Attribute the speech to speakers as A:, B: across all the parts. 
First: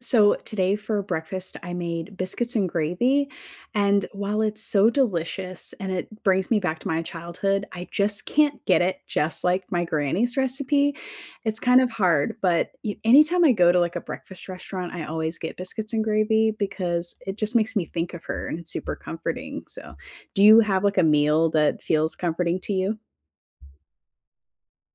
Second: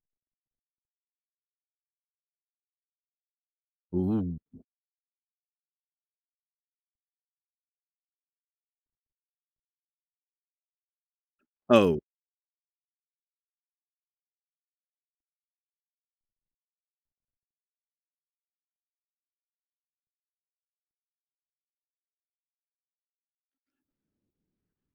A: So, today for breakfast, I made biscuits and gravy, and,
B: Ooh.
A: while it's so delicious and it brings me back to my childhood, I just can't get it just like my granny's recipe. It's kind of
B: Oh.
A: hard but y anytime I go to, like, a breakfast restaurant, I always get biscuits and gravy because it just makes me think of her and it's super comforting. So, do you have, like, a meal that feels comforting to you?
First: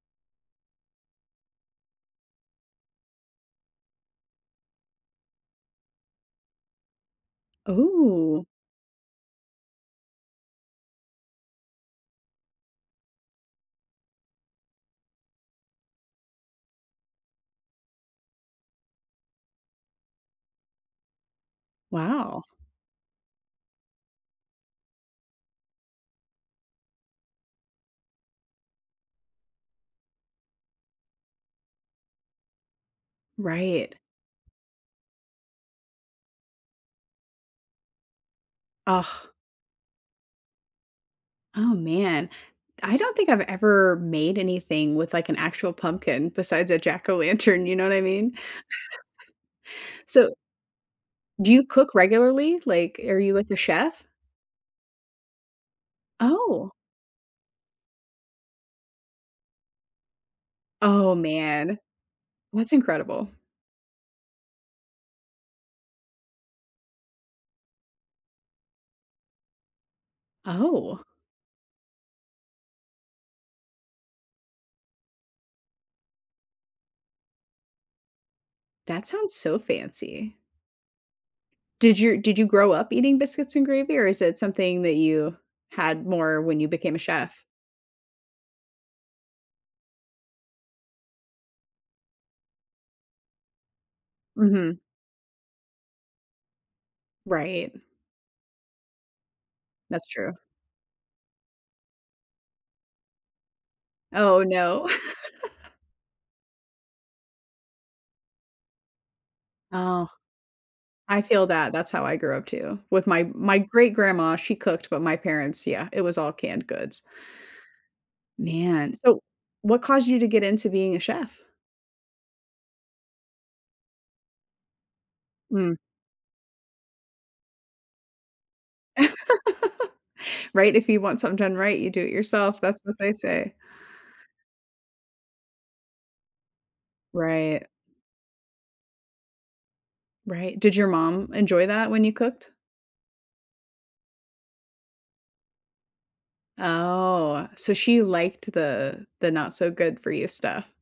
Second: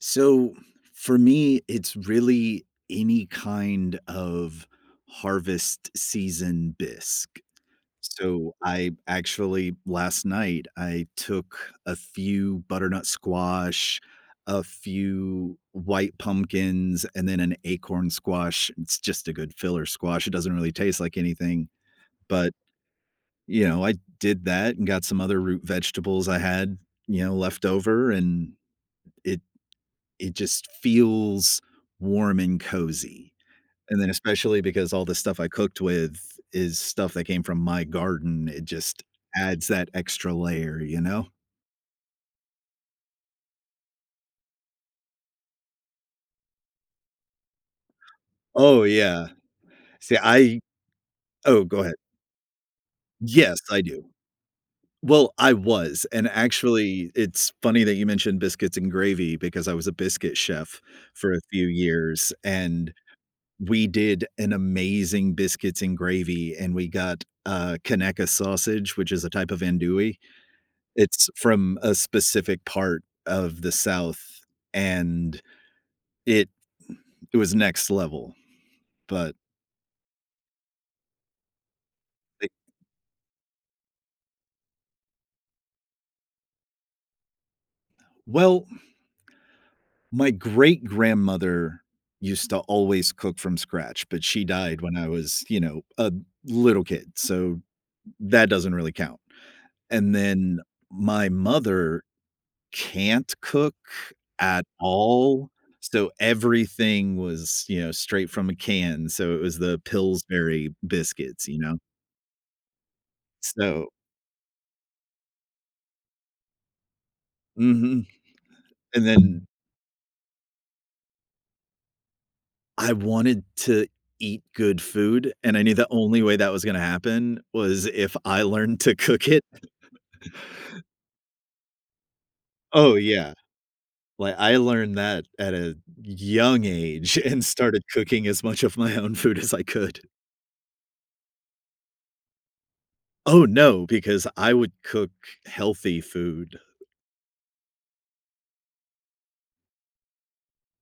B: So, for me it's really any kind of harvest season bisque.
A: Ooh.
B: So, I actually last night, I took a few butternut squash, a few white pumpkins, and then an acorn squash it's just a good filler squash, it doesn't really taste like anything.
A: Wow!
B: But, you know, I did that and got some other root vegetables I had, you know, leftover and it it just feels warm and cozy.
A: Right.
B: And then especially because all the stuff I cooked with is stuff that came from my garden, it just
A: Ugh!
B: adds that extra layer, you know?
A: Oh, man. I don't think I've ever made anything with, like, an actual pumpkin besides a jack-o'-lantern, you know what I mean?
B: Oh, yeah. See
A: So
B: I
A: do you
B: Oh, go
A: cook
B: ahead.
A: regularly? Like, are you, like, a
B: Yes, I do.
A: chef?
B: Well, I was. And
A: Oh!
B: actually, it's funny that you mentioned "biscuits and gravy" because I was a biscuit chef
A: Oh,
B: for a few
A: man.
B: years,
A: That's
B: and
A: incredible.
B: we did an amazing biscuits and gravy, and we got, uh, Conecuh sausage, which is a type of Andouille.
A: Oh.
B: It's from a specific part of the South and it it was next level,
A: That sounds
B: but
A: so fancy. Did you did you
B: E
A: grow up eating biscuits and gravy? Or is it something that you had more when you became a chef?
B: Well, my great grandmother used to always cook from scratch, but she
A: Mhm.
B: died when I was, you know, a little kid, so,
A: Right.
B: that doesn't really count.
A: That's
B: And
A: true.
B: then my mother can't cook
A: Oh,
B: at
A: no.
B: all, so everything was, you know, straight from a can. So, it was the
A: Oh.
B: Pillsbury
A: I feel
B: biscuits, you
A: that,
B: know.
A: that's how I grew up too, with my my
B: So
A: great grandma, she cooked, but my parents yeah, it was all canned goods.
B: Mhm.
A: Man.
B: And
A: So,
B: then
A: what caused you to get into being a chef?
B: I wanted to eat good food, and I knew
A: Mm.
B: the only way that was gonna happen was if I learned to cook it.
A: Right. "If you want something done right, you do it yourself," that's
B: Oh,
A: what they
B: yeah.
A: say.
B: Li I learned that at a y young age and
A: Right.
B: started cooking as much of my own food as I could.
A: Right. Did your mom enjoy that when you cooked?
B: Oh, no, because I would cook healthy food.
A: Oh, so she liked the the not-so-good-for-you stuff.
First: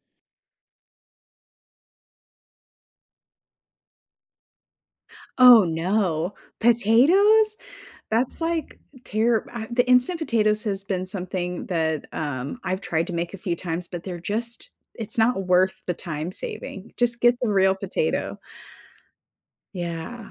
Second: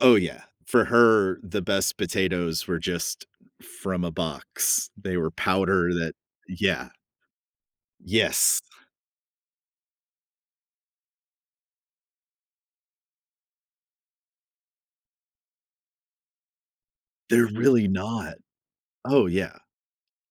B: Oh, yeah. For her, the best potatoes were just from a box. They were
A: Oh
B: powder that
A: no,
B: yeah.
A: potatoes? That's
B: Yes.
A: like, tear, ah the instant potatoes has been something that, um, I've tried to make a few times, but they're just it's not worth the time saving, just get
B: They're
A: the real
B: really not.
A: potato.
B: Oh, yeah.
A: Yeah.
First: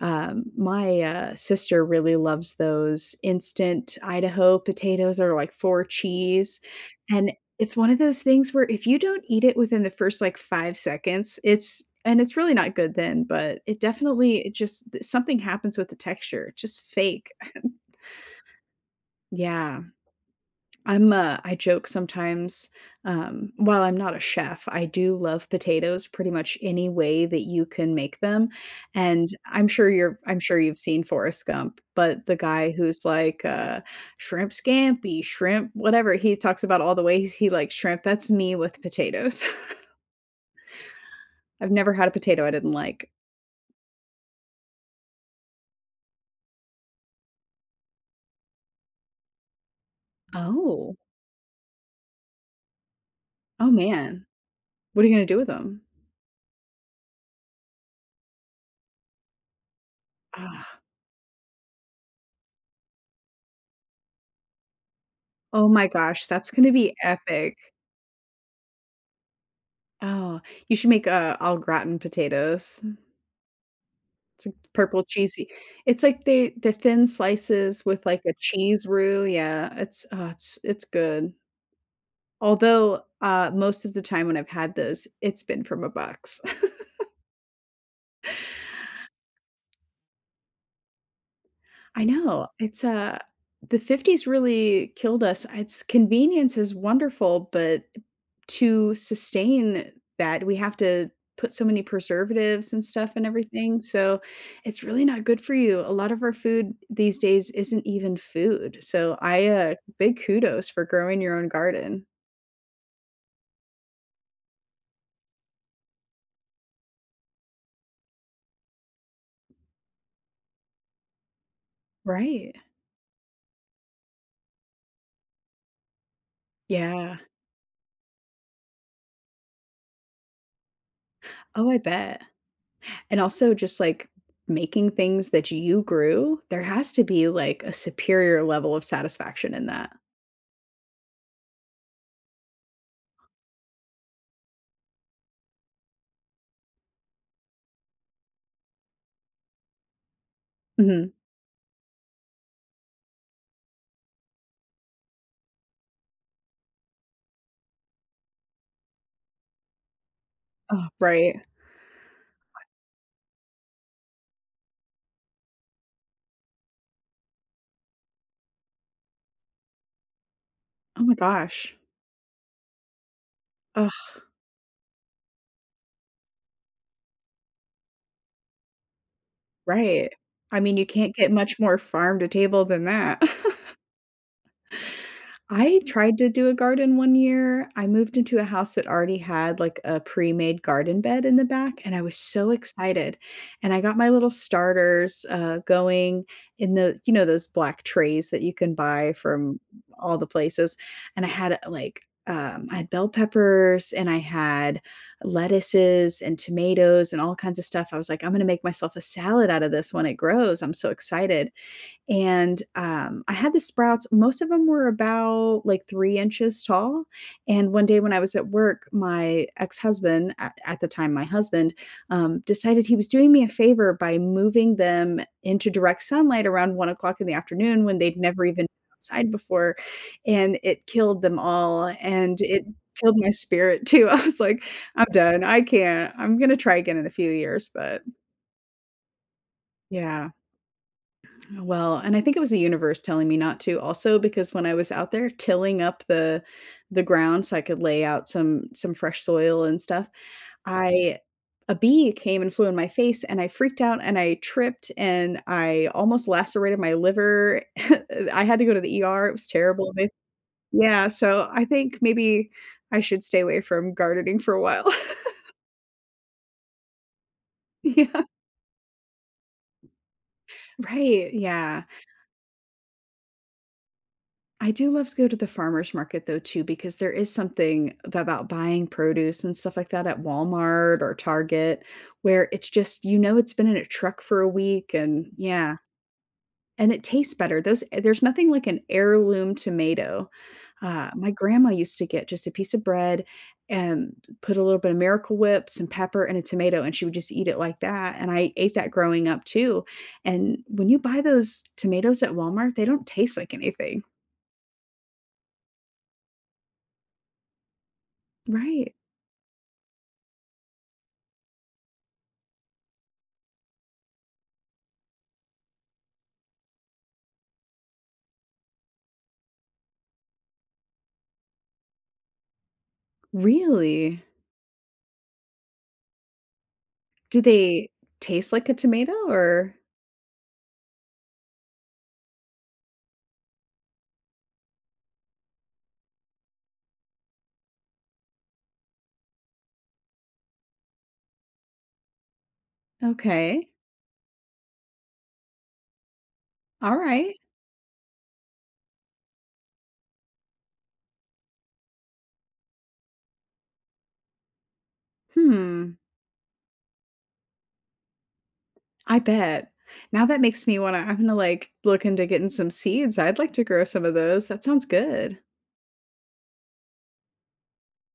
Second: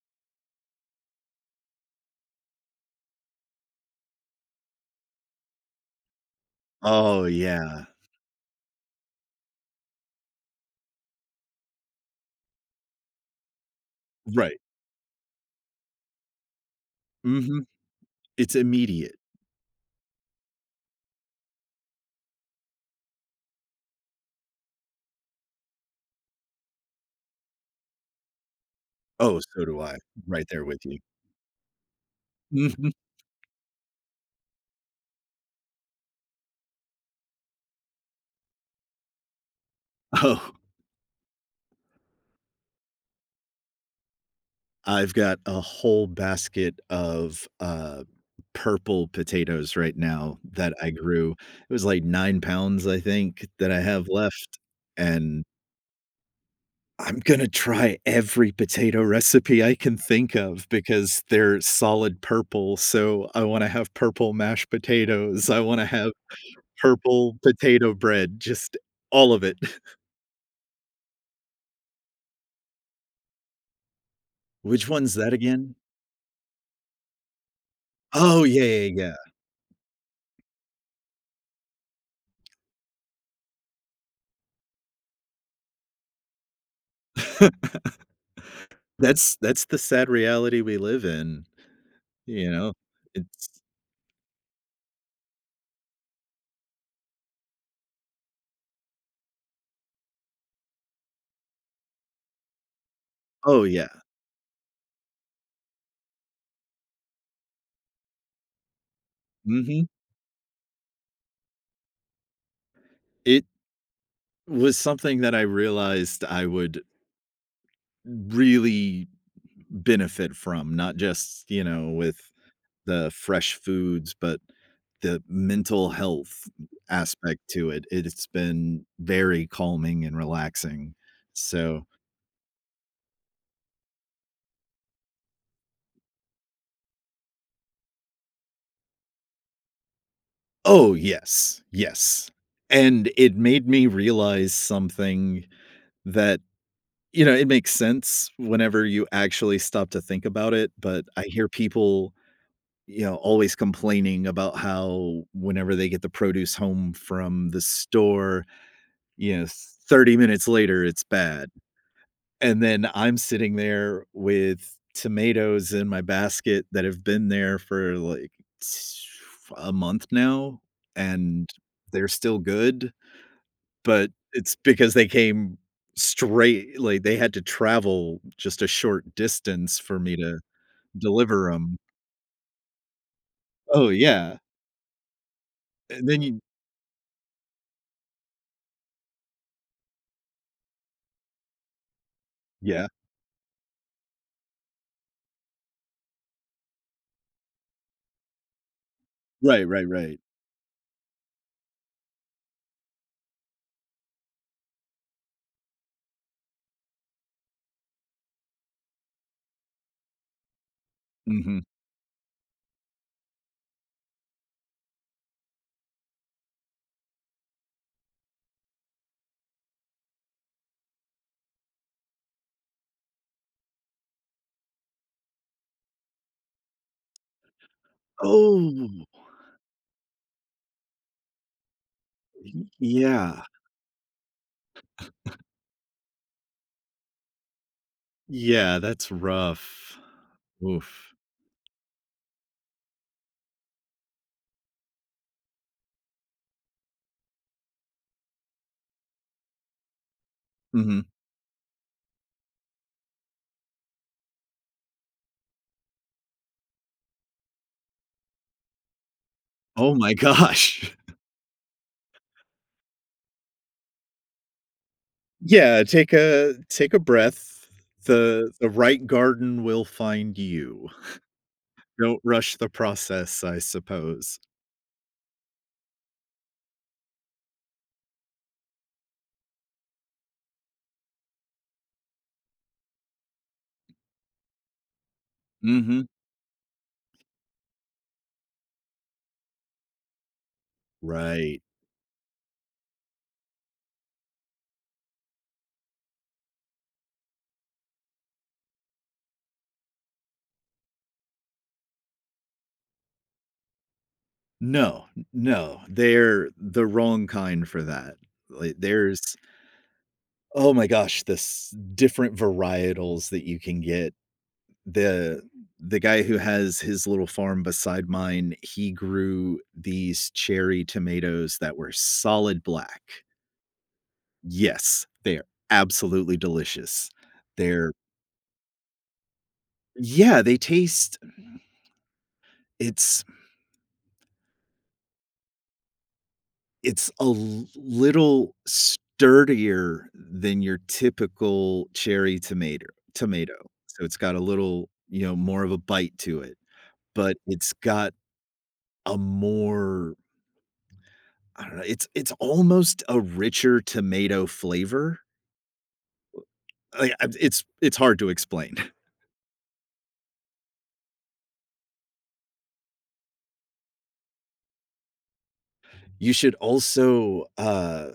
A: Um, my, uh, sister really loves those instant Idaho potatoes, or like four cheese.
B: Oh,
A: And it's
B: yeah.
A: one of those things where if you don't eat it within the first like, 5 seconds, it's and it's really not good then, but it definitely eh,
B: Right.
A: just something happens with the texture. Just fake.
B: Mhm. It's immediate.
A: Yeah. I'm a I joke sometimes, um while I'm not a chef, I do love potatoes pretty much any way that you can make them. And,
B: Oh, so
A: I'm
B: do
A: sure
B: I,
A: you're I'm
B: right
A: sure
B: there
A: you've
B: with you.
A: seen Forrest Gump, but the guy
B: Mhm.
A: who's like, uh, "Shrimp Scampi, shrimp whatever." He talks about all the ways he likes shrimp. That's me with potatoes.
B: Oh.
A: I've never had a potato I didn't like.
B: I've got a whole basket of, uh, purple potatoes right now, that I
A: Oh.
B: grew. It was like 9 pounds, I think, that
A: Oh
B: I have
A: man,
B: left,
A: what are you gonna do
B: and
A: with 'em?
B: I'm gonna try every potato recipe I can think of, because they're solid purple. So, I wanna have purple mashed potatoes, I
A: Oh
B: wanna
A: my
B: have
A: gosh, that's gonna be
B: purple
A: epic.
B: potato bread, just, all of it.
A: Oh, you should make, uh, au gratin potatoes. T
B: Which
A: purple
B: one's that
A: cheesy.
B: again?
A: It's, like, they, the thin slices with like a
B: Oh, yeah,
A: cheese
B: yeah, yeah.
A: roux, yeah, it's, uh, it's good. Although, uh, most of the time when I've had this, it's been from a box.
B: That's that's the sad reality we live in.
A: I know,
B: You know?
A: it's uh,
B: It's
A: the 50s really killed us, it's convenience is wonderful but, to sustain that we have to put so many preservatives and stuff in
B: Oh
A: everything,
B: yeah.
A: so it's really not good for you. A lot of our food these days isn't even food, so I, uh,
B: Mhm.
A: big kudos for growing your own garden.
B: It was something that I realized I would really benefit from, not just, you know, with
A: Right.
B: the fresh foods, but the mental health
A: Yeah.
B: aspect to it. It's been very calming and relaxing.
A: Oh, I
B: So
A: bet. And also just like, making things that you grew, there has to be, like, a superior level of satisfaction in that.
B: Oh, yes. Yes. And it made me realize something that you know, it makes sense whenever you actually stop to think about it. But
A: Mhm.
B: I hear people, you know, always complaining about how whenever they get the produce home from the store, you know, 30 minutes later,
A: Oh,
B: it's
A: right.
B: bad. And then I'm sitting there with tomatoes in my basket that have been there for like a month now,
A: Oh my
B: and
A: gosh.
B: they're still good
A: Uh.
B: but it's because they came straight, like, they had to travel just a short distance for
A: Right,
B: me to
A: I mean you can't get
B: deliver
A: much more
B: 'em.
A: farm to table than that.
B: Oh, yeah.
A: I
B: And
A: tried
B: then
A: to
B: you
A: do a garden one year, I moved into a house that already had like a pre-made garden bed in the back and I was so
B: Yeah.
A: excited, and I got my little starters, uh, going in the, you know those black trays that you can buy from
B: Right, right, right.
A: all the places and I had a, like, um, I had bell peppers and I had lettuces and tomatoes and all kinds of stuff. I was, like, I'm gonna make myself a salad out of this when it grows, I'm so excited.
B: Mhm.
A: And, um, I had the sprouts, most of them were about like 3 inches tall and one day when I was at work, my ex-husband at at the time, my husband, um, decided he was doing me a favor by moving them into direct sunlight around 1:00 in the afternoon when they'd never even been
B: Oh.
A: outside before and it killed them all and it
B: Y
A: killed my
B: yeah.
A: spirit too. I was like, "I'm done, I can't, I'm gonna try again in a few years," but
B: Yeah. That's rough.
A: Yeah.
B: Oof.
A: Well, and I think it was the universe telling me not to also because when I was out there tilling up the the ground so I could lay out some some fresh soil and stuff,
B: Mhm.
A: I a bee came and flew in my face and I freaked out and I tripped and I almost lacerated my liver. I had to go to the ER. It was terrible,
B: Oh
A: they
B: my gosh.
A: yeah, so I think maybe I should stay away from gardening for a while.
B: Yeah. Take a take a breath.
A: Yeah.
B: The the right garden will find you.
A: Right. Yeah.
B: Don't rush the process, I suppose.
A: I do love to go to the farmer's market though too, because there is something about buying produce and stuff like that at Walmart or Target where it's just, you know it's been in a truck for a week and yeah.
B: Mhm.
A: And it tastes better. Those there's nothing like an heirloom tomato. Uh, my
B: Right.
A: grandma used to get just a piece of bread and put a little bit of Miracle Whip some pepper and a tomato and she would just eat it like that and I ate that growing up too. And when you buy those tomatoes at Walmart, they don't taste like anything.
B: No. N no. They're the wrong kind for that. Li
A: Right.
B: there's oh my gosh, this different varietals that you can get. The the guy who has his little farm beside mine, he grew these cherry tomatoes that were solid black.
A: Really?
B: Yes. They're absolutely delicious.
A: Do they
B: They're
A: taste like a tomato, or
B: Yeah, they taste It's It's a l little sturdier than your typical cherry tomater tomato.
A: Okay.
B: So it's got a little you know, more of a bite to it, but
A: Alright.
B: it's got a more I don't know, it's it's almost a richer tomato flavor.
A: Hmm.
B: Uh, yeah, it's it's hard to explain.
A: I bet. Now that makes me wanna I'm gonna like look into getting some seeds. I'd like to grow some of those. That sounds good.
B: You should also, uh,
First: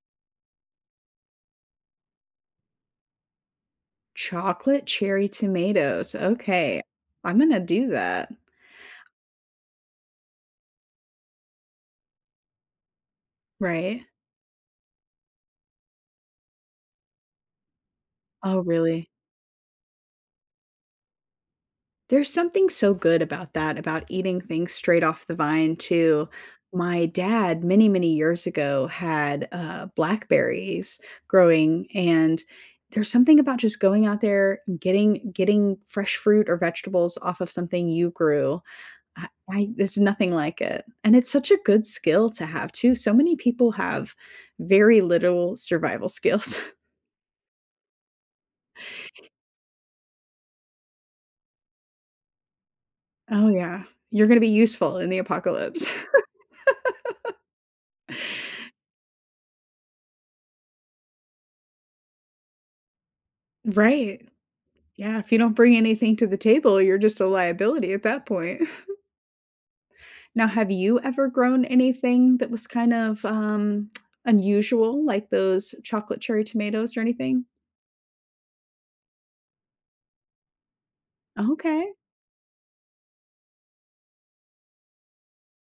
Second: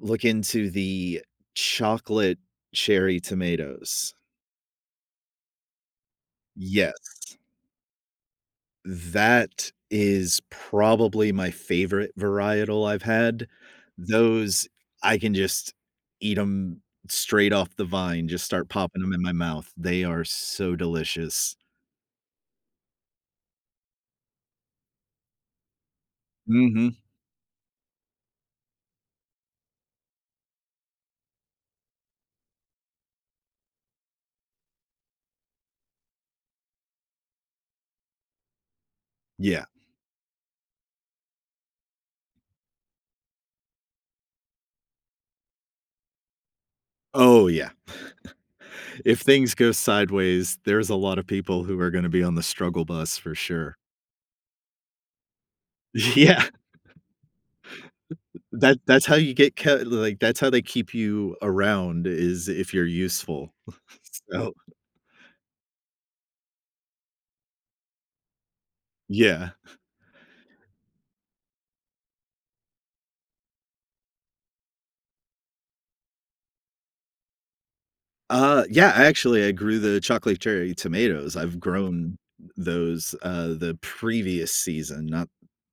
B: look into the chocolate cherry tomatoes.
A: Chocolate cherry tomatoes, okay.
B: Yes.
A: I'm gonna do that.
B: That is probably my favorite varietal I’ve had.
A: Right.
B: Those, I can just eat ’em straight off the vine. Just
A: Oh
B: start popping
A: really?
B: 'em in my mouth. They are so delicious.
A: There’s something so good about that, about eating things straight off the vine too.
B: Mhm.
A: My dad, many, many years ago had, uh, blackberries growing, and there’s something about just going out there getting getting fresh fruit or vegetables off of something you grew. I I
B: Yeah.
A: there’s nothing like it. And it’s such a good skill to have too. So many people have very little survival skills.
B: Oh, yeah. If things go sideways, there’s a lot of people who are gonna be on the struggle bus, for
A: Oh
B: sure.
A: yeah, you're gonna be useful in the apocalypse.
B: Yeah. That that’s how you get c like, that’s how they keep you around is if you’re useful.
A: Right.
B: So
A: Yeah, if you don't bring anything to the table, you're just a liability at that point.
B: Yeah.
A: Now have you ever grown anything that was kind of, um, unusual like those chocolate cherry tomatoes or anything?
B: Uh, yeah. Actually, I grew the chocolate cherry tomatoes. I've
A: Okay.
B: grown those, uh, the previous season, not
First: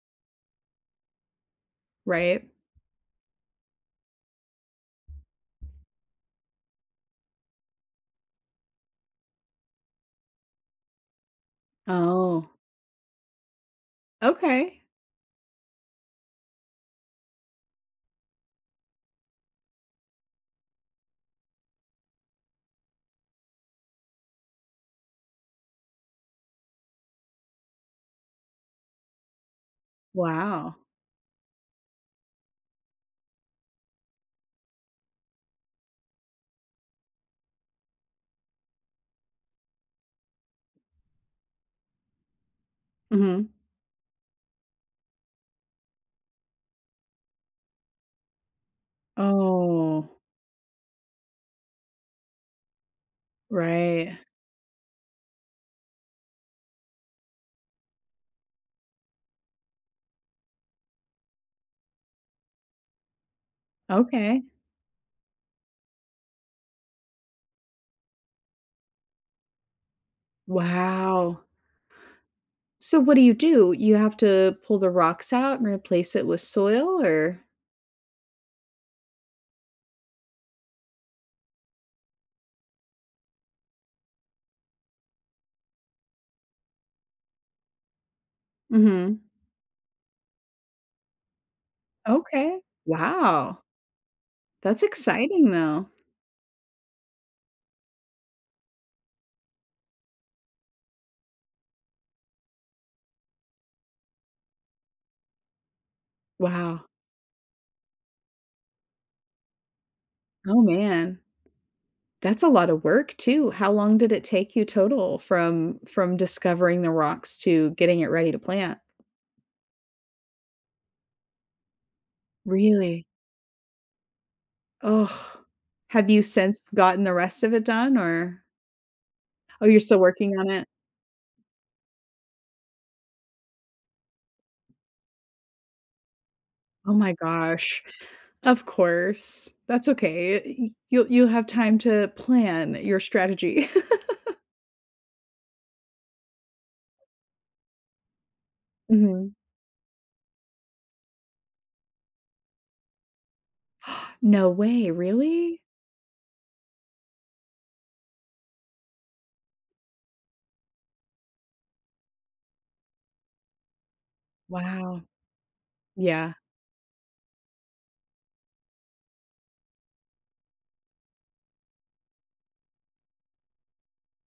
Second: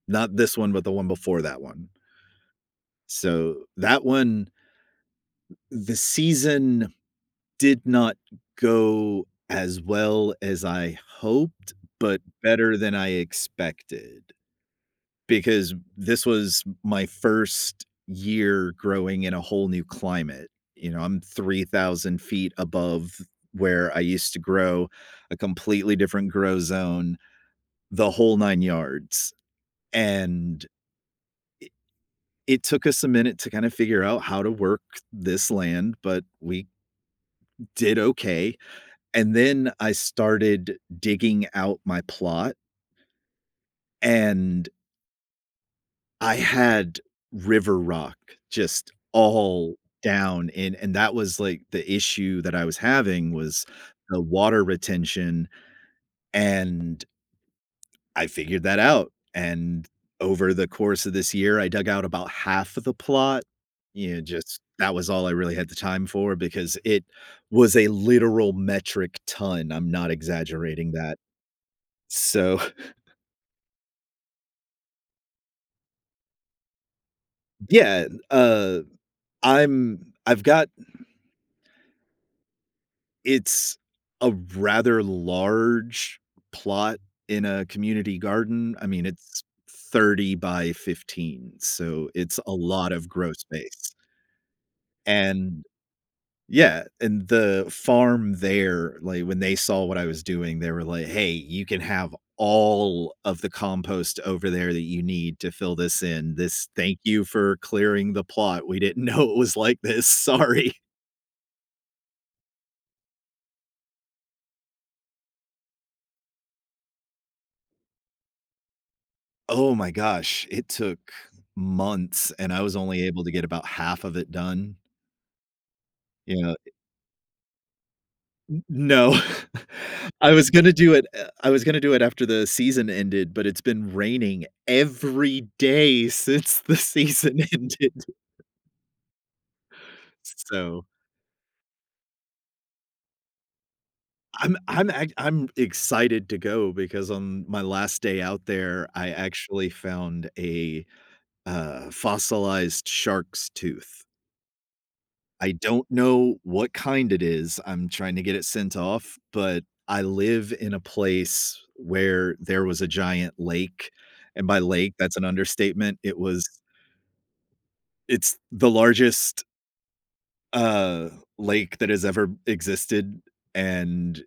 B: not this one, but the one before that one.
A: Right.
B: So, that one the season did not go as well as I hoped, but
A: Oh.
B: better than I expected
A: Okay.
B: because this was m my 1st year growing in a whole new climate. You know, I'm 3,000 feet above where I used to grow. A completely different grow zone, the whole 9 yards. And i
A: Wow.
B: it took us a minute to kinda figure out how to work this land, but we did okay. And then I started digging out my plot
A: Mhm.
B: and I had river rock just all
A: Oh.
B: down in And that was, like, the issue that I was having was
A: Right.
B: the water retention, and I figured that out. And over the course of this year, I dug out about half of the plot. Yeah.
A: Okay.
B: Just that was all I really had the time for because it was a literal metric ton. I'm not exaggerating that.
A: Wow.
B: So
A: So, what do you do? You have to pull the rocks out and replace it with soil, or
B: Yeah. Uh, I'm I've got It's a rather large plot in a community garden. I mean,
A: Mhm.
B: it's 30 by 15, so it's a
A: Okay.
B: lot of grow
A: Wow.
B: space.
A: That's exciting
B: And
A: though.
B: Yeah, and the farm there, like, when they saw what I was doing, they were like, "Hey. You can have all of the compost over there that you need to fill this in. This
A: Wow.
B: Thank you for clearing the plot. We didn't know it was like this.
A: Oh
B: Sorry."
A: man. That's a lot of work too. How long did it take you total from from discovering the rocks to getting it ready to plant?
B: Oh my gosh. It took months, and I was
A: Really?
B: only able to get about half of it done.
A: Ugh. Have you
B: You know,
A: since
B: i
A: gotten the rest of it done, or
B: No.
A: Oh, you're still
B: I
A: working
B: was
A: on it?
B: gonna do it Eh, I was gonna do it after the season ended, but it's been raining every day since the
A: Oh my
B: season
A: gosh.
B: ended.
A: Of course. That's okay. Y y
B: So
A: you'll you'll have time to plan your strategy.
B: I'm I'm ac I'm excited to go because on my last day out there, I
A: Mhm.
B: actually found a, uh, fossilized shark's tooth.
A: No way.
B: I
A: Really?
B: don't know what kind it is. I'm trying to get it sent off, but I live in a place where there was a giant lake. And by lake,
A: Wow.
B: that's an understatement. It
A: Yeah.
B: was It's the largest uh, lake that has ever existed. And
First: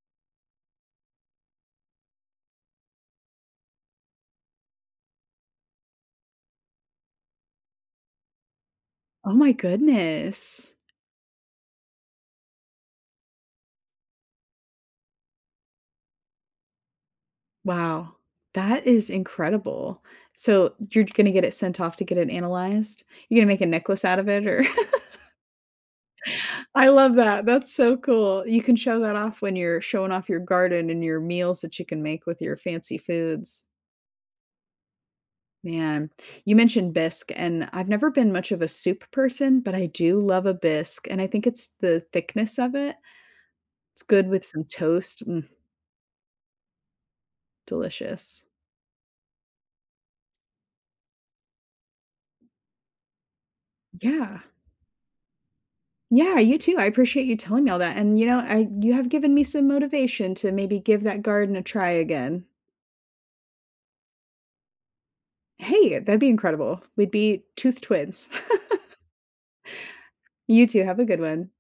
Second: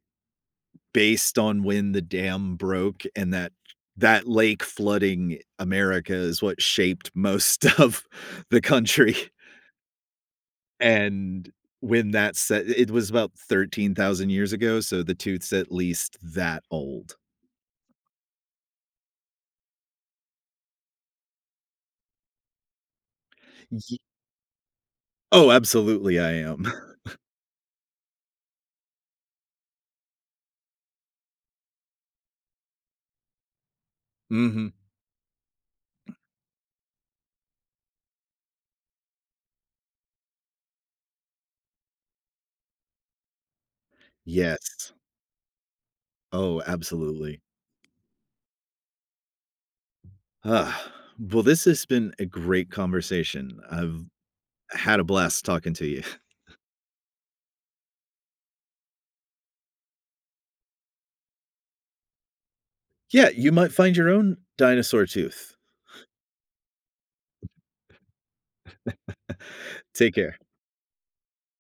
B: based on when the dam broke and that that lake flooding America is what shaped most of the country.
A: Oh my goodness.
B: And when that se it was about 13,000 years ago, so the tooth's at least that old.
A: Wow, that is incredible. So, you're gonna get it sent off to get it analyzed? You're gonna make a
B: Ye
A: necklace out of it or
B: Oh, absolutely, I am.
A: I love that. That's so cool. You can show that off when you're showing off your garden and your meals that you can make with your fancy foods.
B: Mhm.
A: Man, you mentioned bisque and I've never been much of a soup person, but I do love a bisque. And I think it's the thickness of it. It's good with some
B: Yes.
A: toast. Mm.
B: Oh, absolutely.
A: Delicious.
B: Ugh. Well, this has been a great conversation. I've
A: Yeah.
B: had a blast talking to you.
A: Yeah, you too. I appreciate you telling me all that. And you know, I you have given me some motivation to maybe give that garden a try again.
B: Yeah. You might find your own dinosaur tooth.
A: Hey, that'd be incredible. We'd be tooth twins.
B: Take care.
A: You too, have a good one.